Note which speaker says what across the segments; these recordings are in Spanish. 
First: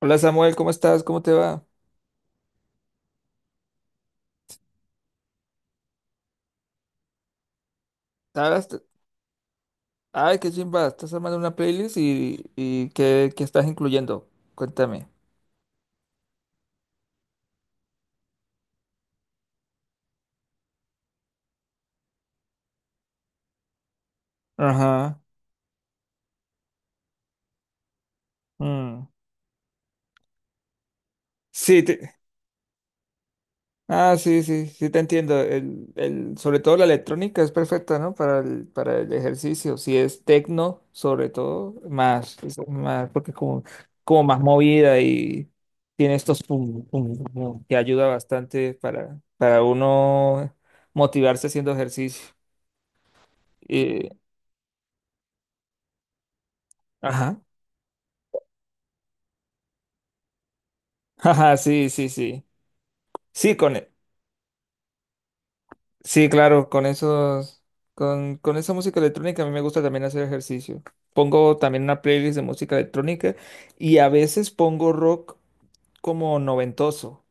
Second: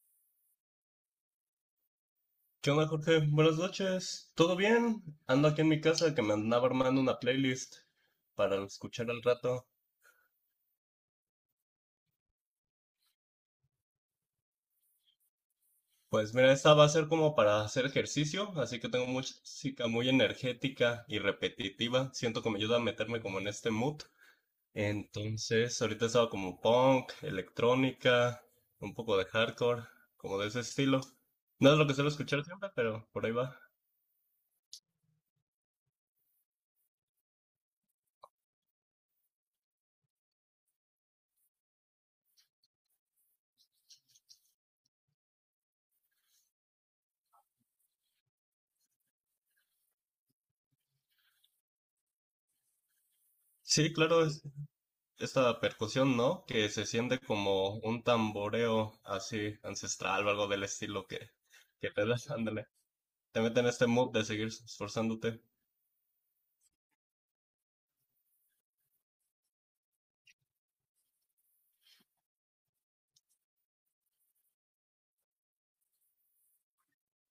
Speaker 1: Hola Samuel, ¿cómo estás? ¿Cómo te va?
Speaker 2: ¿Qué onda, Jorge? Buenas noches. ¿Todo bien? Ando aquí en mi casa que me andaba armando una playlist para
Speaker 1: ¿Sabes?
Speaker 2: escuchar al rato.
Speaker 1: Ay, qué chimba, estás armando una playlist y ¿qué estás incluyendo? Cuéntame.
Speaker 2: Pues mira, esta va a ser como para hacer ejercicio, así que tengo música muy energética y repetitiva. Siento que me ayuda a meterme como en este mood.
Speaker 1: Ajá.
Speaker 2: Entonces, ahorita estaba como punk, electrónica, un
Speaker 1: mm.
Speaker 2: poco de hardcore, como de ese estilo. No es
Speaker 1: Sí,
Speaker 2: lo que suelo
Speaker 1: te-
Speaker 2: escuchar siempre, pero por ahí va.
Speaker 1: ah, sí, sí, sí te entiendo. Sobre todo la electrónica es perfecta, ¿no? Para para el ejercicio. Si es tecno, sobre todo, es más, porque es como, como más movida y tiene estos pum, pum, pum, que ayuda bastante para uno motivarse haciendo ejercicio.
Speaker 2: Sí, claro, esta percusión, ¿no? Que se siente
Speaker 1: Ajá.
Speaker 2: como un tamboreo así ancestral o algo del estilo
Speaker 1: Ajá, sí,
Speaker 2: que te
Speaker 1: sí,
Speaker 2: das,
Speaker 1: sí.
Speaker 2: ándale. Te
Speaker 1: Sí,
Speaker 2: mete en
Speaker 1: con,
Speaker 2: este
Speaker 1: e-
Speaker 2: mood de seguir esforzándote.
Speaker 1: sí, claro, con esos, con esa música electrónica a mí me gusta también hacer ejercicio. Pongo también una playlist de música electrónica, y a veces pongo rock como noventoso.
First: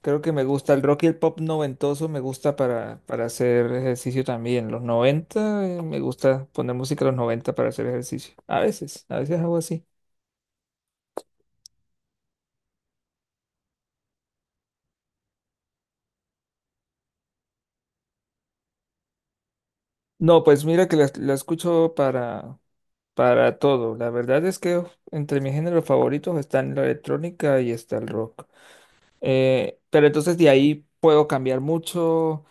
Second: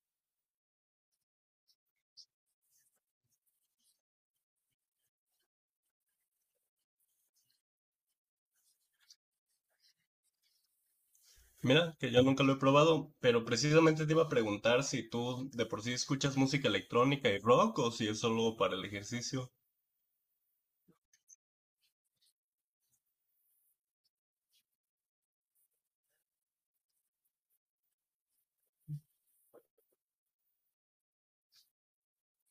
Speaker 1: Creo que me gusta el rock y el pop noventoso, me gusta para hacer ejercicio también. Los noventa, me gusta poner música de los 90 para hacer ejercicio. A veces hago así.
Speaker 2: Mira, que yo nunca lo he probado, pero precisamente te iba a preguntar si tú de por sí escuchas música electrónica y rock o si es solo para el ejercicio.
Speaker 1: No, pues mira que la escucho para todo. La verdad es que entre mis géneros favoritos están la electrónica y está el rock. Pero entonces de ahí puedo cambiar mucho,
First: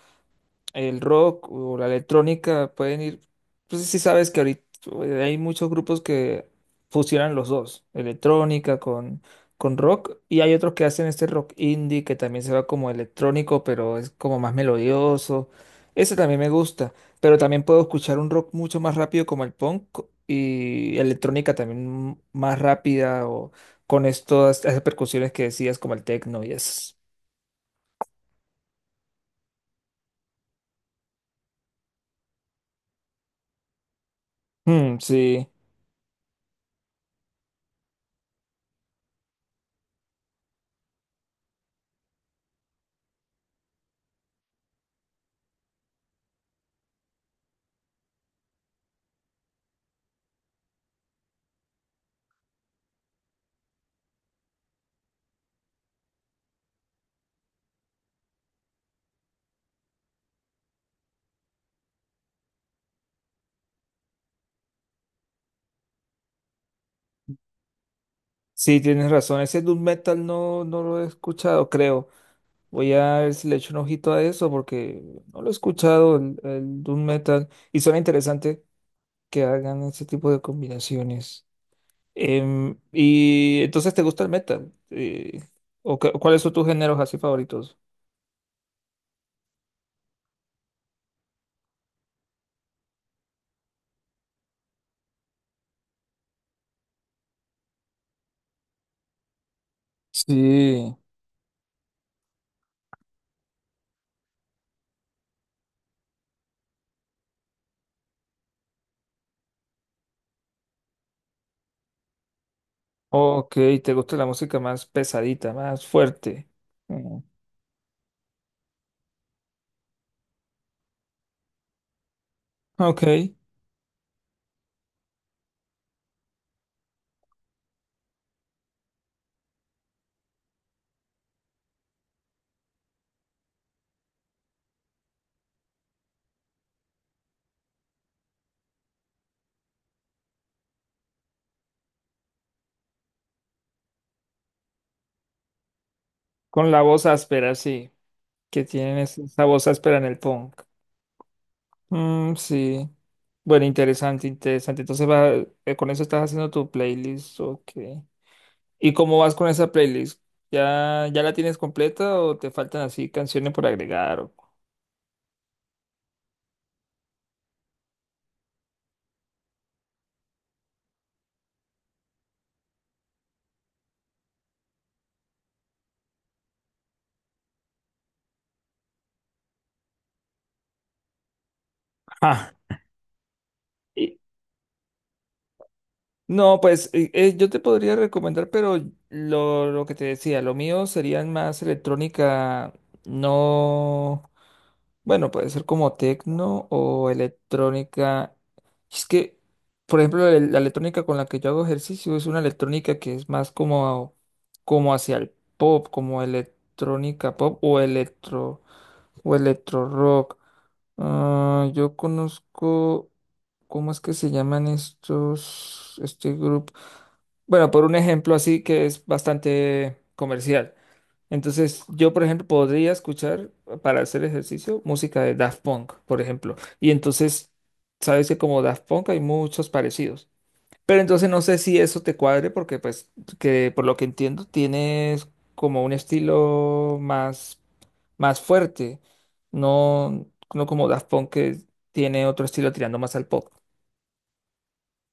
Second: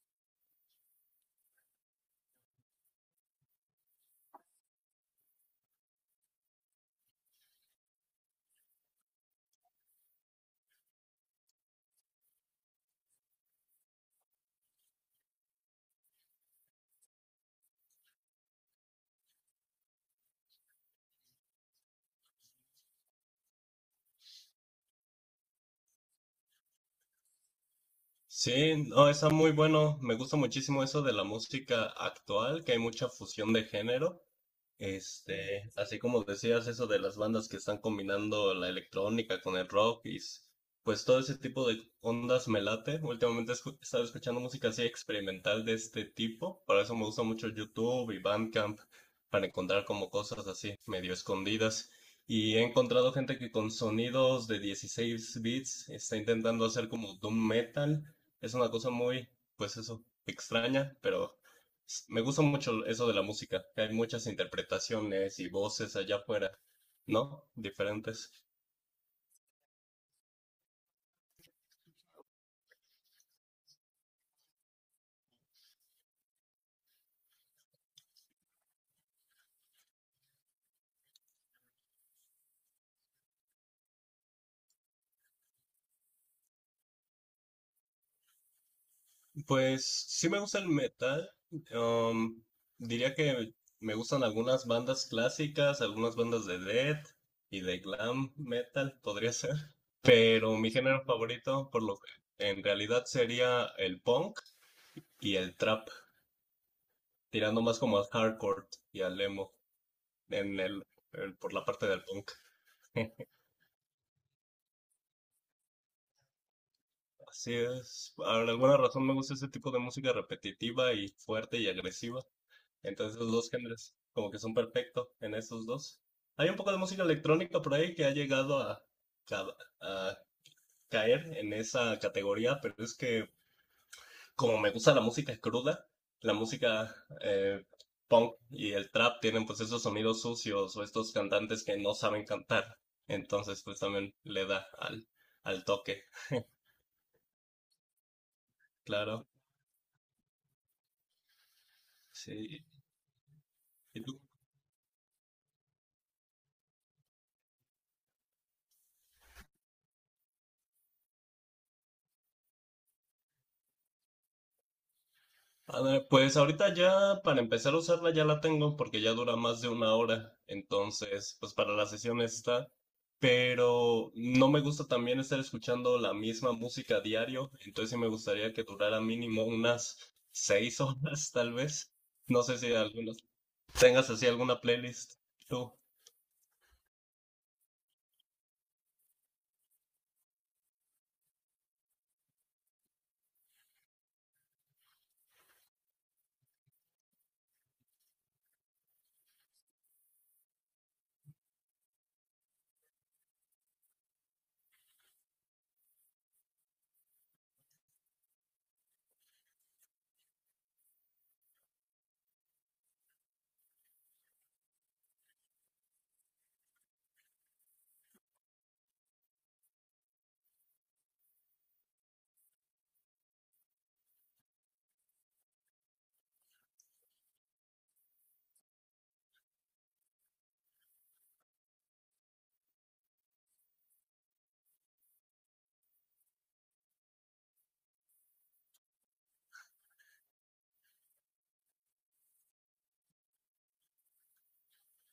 Speaker 1: el rock o la electrónica pueden ir, pues sí sabes que ahorita, hay muchos grupos que fusionan los dos, electrónica con rock, y hay otros que hacen este rock indie que también se va como electrónico, pero es como más melodioso. Ese también me gusta, pero también puedo escuchar un rock mucho más rápido como el punk, y electrónica también más rápida, o con estas esas percusiones que decías como el techno y eso.
Speaker 2: Sí, no, está muy bueno. Me gusta muchísimo eso de la música actual, que hay mucha fusión de género.
Speaker 1: Mm, sí.
Speaker 2: Este, así como decías eso de las bandas que están combinando la electrónica con el rock pues todo ese tipo de ondas me late. Últimamente he estado escuchando música así experimental de este tipo. Por eso me gusta mucho YouTube y Bandcamp para encontrar como cosas así medio escondidas. Y he encontrado gente que con sonidos de 16 bits está intentando hacer como doom metal. Es una cosa pues eso, extraña, pero me gusta mucho eso de la música, que hay muchas interpretaciones y voces allá afuera, ¿no? Diferentes.
Speaker 1: Sí, tienes razón. Ese doom metal no lo he escuchado, creo. Voy a ver si le echo un ojito a eso, porque no lo he escuchado, el doom metal. Y suena interesante que hagan ese tipo de combinaciones. Y entonces, ¿te gusta el metal? ¿O cuáles son tus géneros así favoritos?
Speaker 2: Pues sí me gusta el metal. um, Diría que me gustan algunas bandas clásicas, algunas bandas de death y de glam metal, podría ser. Pero mi
Speaker 1: Sí,
Speaker 2: género favorito, por lo que en realidad sería el punk y el trap, tirando más como al hardcore y al emo. en el, por la parte del punk.
Speaker 1: ok, te gusta la música más pesadita, más fuerte. Mm,
Speaker 2: Así es. Por alguna razón me gusta ese tipo de música repetitiva y fuerte y agresiva.
Speaker 1: ok,
Speaker 2: Entonces los dos géneros como que son perfectos en esos dos. Hay un poco de música electrónica por ahí que ha llegado ca- a caer en esa categoría, pero es que como me gusta la música cruda, la música eh, punk y el trap tienen pues esos sonidos sucios o estos cantantes que no saben cantar. Entonces pues también le da al toque,
Speaker 1: con la voz áspera, sí, que tienen
Speaker 2: claro.
Speaker 1: esa voz áspera en el punk. Mm,
Speaker 2: Sí.
Speaker 1: sí. Bueno,
Speaker 2: ¿Y tú?
Speaker 1: interesante, interesante. Entonces va, con eso estás haciendo tu playlist, ok. ¿Y cómo vas con esa playlist? Ya la tienes completa o te faltan así canciones por agregar? O...
Speaker 2: A ver, pues ahorita ya para empezar a usarla ya la tengo porque ya dura más de una hora, entonces pues para la sesión está, pero no me gusta también estar escuchando la misma música diario, entonces sí me gustaría que durara mínimo unas 6 horas tal vez. No
Speaker 1: Ah.
Speaker 2: sé si algunos tengas así alguna playlist tú.
Speaker 1: No, pues yo te podría recomendar, pero lo que te decía, lo mío serían más electrónica. No, bueno, puede ser como tecno o electrónica. Es que, por ejemplo, la electrónica con la que yo hago ejercicio es una electrónica que es más como, como hacia el pop, como electrónica pop o electro rock. Ah, yo conozco, ¿cómo es que se llaman este grupo? Bueno, por un ejemplo así que es bastante comercial. Entonces, yo, por ejemplo, podría escuchar para hacer ejercicio música de Daft Punk, por ejemplo. Y entonces, sabes que como Daft Punk hay muchos parecidos. Pero entonces no sé si eso te cuadre, porque pues, que por lo que entiendo, tienes como un estilo más, más fuerte. No, no como Daft Punk que tiene otro estilo tirando más al pop.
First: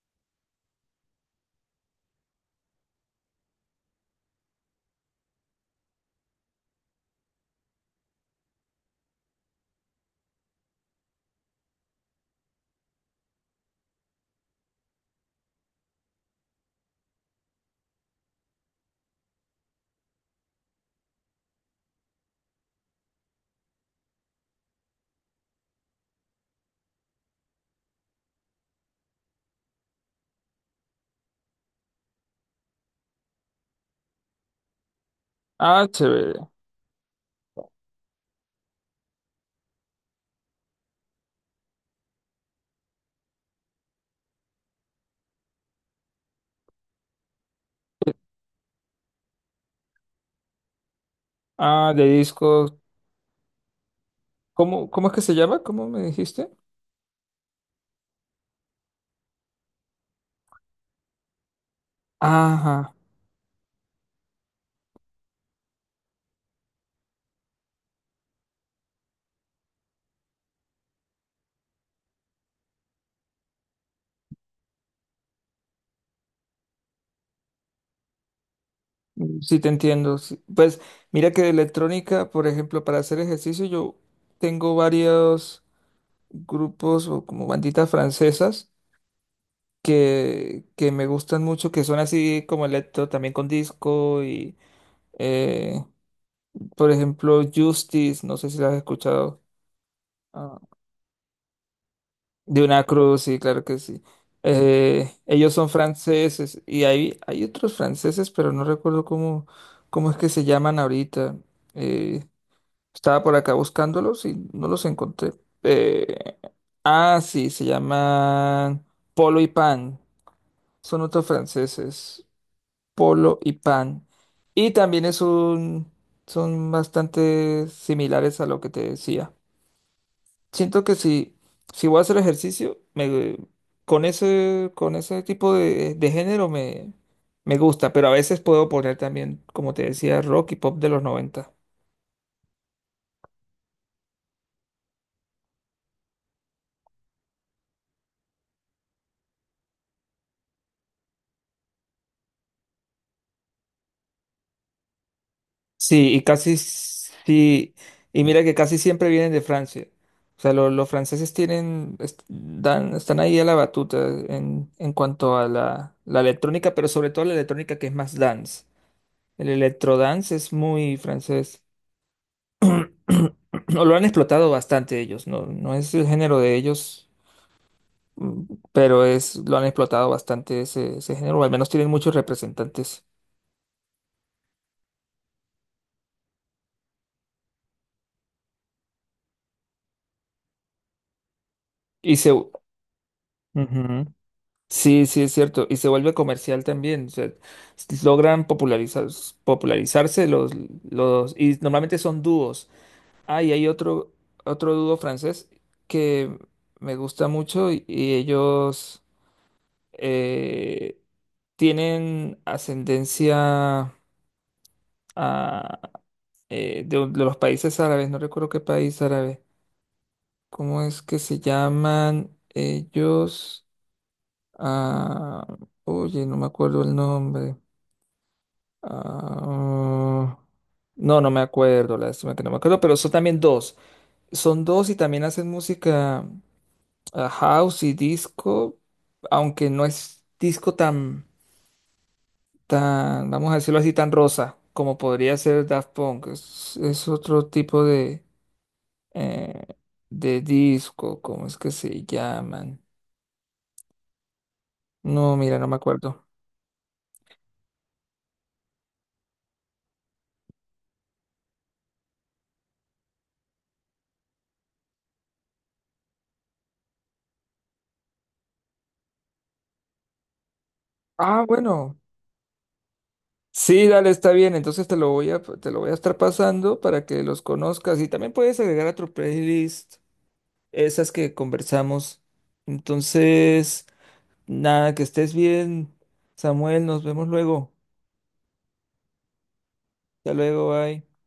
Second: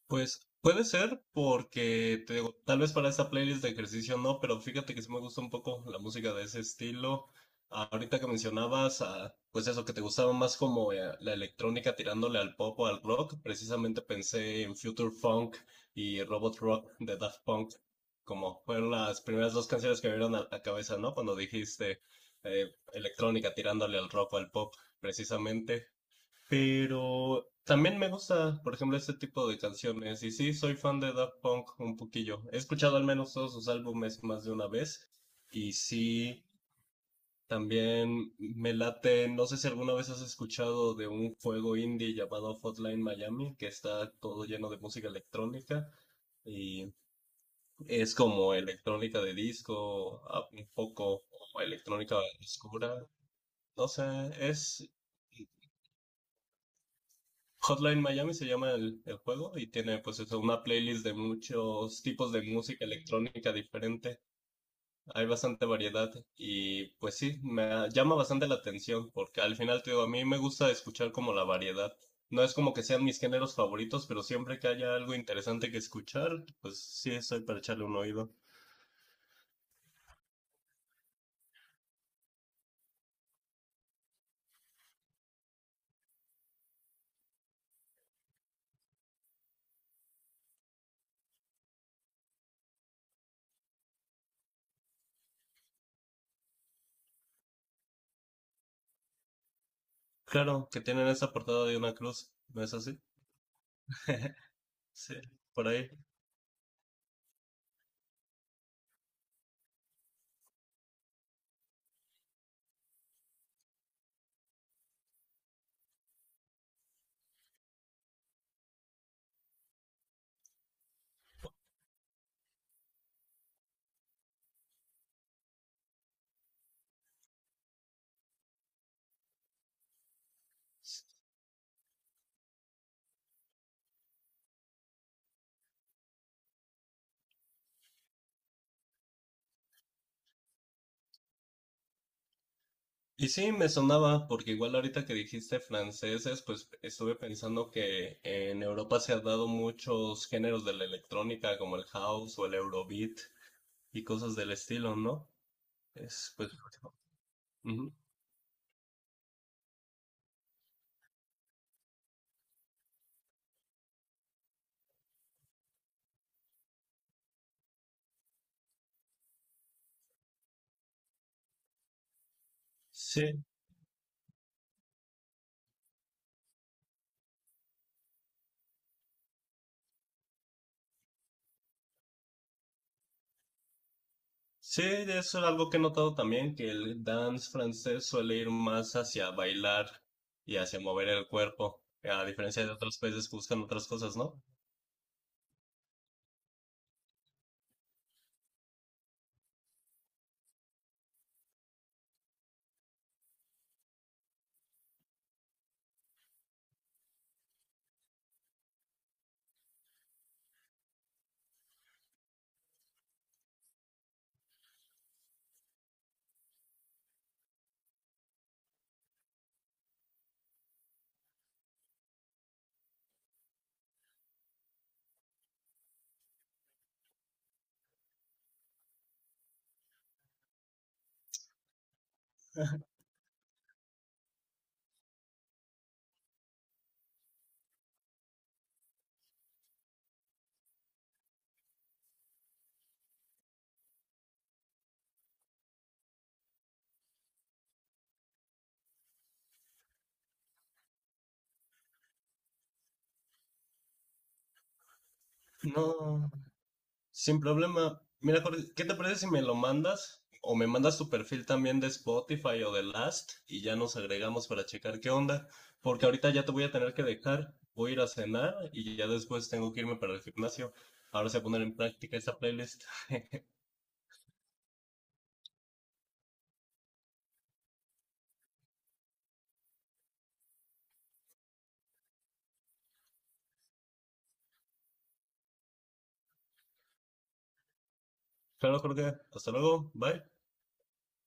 Speaker 2: Pues puede ser porque te digo, tal vez para esta playlist de ejercicio no, pero fíjate que sí me gusta un poco la música de ese estilo. Ahorita que mencionabas, ah, pues eso que te gustaba más como la electrónica tirándole al pop o al rock, precisamente pensé en Future Funk y Robot Rock de Daft Punk, como fueron las primeras dos canciones que me vieron a la cabeza, ¿no? Cuando dijiste electrónica tirándole al rock o al pop, precisamente. Pero también me gusta, por ejemplo, este tipo de canciones. Y sí, soy fan de Daft Punk un poquillo. He escuchado al menos todos sus álbumes más de una vez. Y
Speaker 1: Ah,
Speaker 2: sí,
Speaker 1: chévere.
Speaker 2: también me late. No sé si alguna vez has escuchado de un juego indie llamado Hotline Miami, que está todo lleno de música electrónica. Y es como electrónica de disco, un poco como
Speaker 1: Ah, de
Speaker 2: electrónica
Speaker 1: disco.
Speaker 2: oscura. No sé, es.
Speaker 1: Cómo es que se llama? ¿Cómo me dijiste?
Speaker 2: Hotline Miami se llama el juego y tiene pues eso, una playlist de muchos tipos de música
Speaker 1: Ajá,
Speaker 2: electrónica diferente. Hay bastante variedad y pues sí, llama bastante la atención porque al final te digo, a mí me gusta escuchar como la variedad. No es como que sean mis géneros favoritos, pero siempre que haya algo interesante que escuchar, pues sí, estoy para echarle un oído.
Speaker 1: sí te entiendo. Sí. Pues mira que de electrónica, por ejemplo, para hacer ejercicio yo tengo varios grupos o como banditas francesas que me gustan mucho, que son así como electro, también con disco y, eh, por ejemplo, Justice, no sé si las has escuchado.
Speaker 2: Claro, que tienen esa portada de una cruz,
Speaker 1: De
Speaker 2: ¿no es
Speaker 1: una
Speaker 2: así?
Speaker 1: cruz, sí, claro que sí.
Speaker 2: Sí,
Speaker 1: Ellos
Speaker 2: por
Speaker 1: son
Speaker 2: ahí.
Speaker 1: franceses y hay otros franceses, pero no recuerdo cómo, cómo es que se llaman ahorita. Eh, Estaba por acá buscándolos y no los encontré. Eh, ah, sí, se llaman Polo y Pan. Son otros franceses, Polo y Pan. Y también son bastante similares a lo que te decía. Siento que si voy a hacer ejercicio, con ese tipo de género me gusta, pero a veces puedo poner también, como te decía, rock y pop de los noventa.
Speaker 2: Y sí, me sonaba, porque igual ahorita que dijiste franceses, pues estuve pensando que en Europa se han dado muchos géneros de la electrónica, como el house o el eurobeat y cosas del estilo, ¿no? Es, pues,
Speaker 1: Sí,
Speaker 2: ujú.
Speaker 1: y mira que casi siempre vienen de Francia. O sea, los franceses tienen, dan, están ahí a la batuta en cuanto a la electrónica, pero sobre todo la electrónica que es más dance. El electrodance es muy francés.
Speaker 2: Sí,
Speaker 1: Lo han explotado bastante ellos. No, no es el género de ellos, mm, pero es, lo han explotado bastante ese género, o al menos tienen muchos representantes.
Speaker 2: sí, eso es algo que he notado también, que el dance francés suele ir más hacia bailar y hacia mover el cuerpo, a
Speaker 1: Ujú.
Speaker 2: diferencia de otros países que buscan otras cosas, ¿no?
Speaker 1: Sí, sí, es cierto, y se vuelve comercial también, o sea, logran popularizarse los, y normalmente son dúos. Ah, y hay otro dúo francés que me gusta mucho, y ellos, eh, tienen ascendencia a, de, de los países árabes, no recuerdo qué país árabe, ¿cómo es que se llaman ellos? Ah, oye, no me acuerdo el nombre. Ah, no, no me acuerdo, lástima que no me acuerdo, pero son también dos. Son dos y también hacen música, house y disco, aunque no es disco tan, tan, vamos a decirlo así, tan rosa como podría ser Daft Punk. Es otro tipo de, eh, de disco. ¿Cómo es que se llaman? No, mira, no me acuerdo.
Speaker 2: No, sin problema. Mira, Jorge, ¿qué te parece si me lo mandas? O me mandas tu perfil también de Spotify o de Last y ya nos agregamos para checar qué onda. Porque ahorita ya te voy a tener que dejar. Voy a ir a cenar y ya después tengo que irme para el gimnasio. Ahora se
Speaker 1: Ah,
Speaker 2: a poner en
Speaker 1: bueno.
Speaker 2: práctica esta playlist.
Speaker 1: Sí, dale, está bien. Entonces te lo voy a estar pasando para que los conozcas. Y también puedes agregar a tu playlist esas que conversamos. Entonces, nada, que estés bien, Samuel. Nos vemos luego.
Speaker 2: Claro, Jorge. Hasta luego. Bye.
Speaker 1: Hasta luego, bye.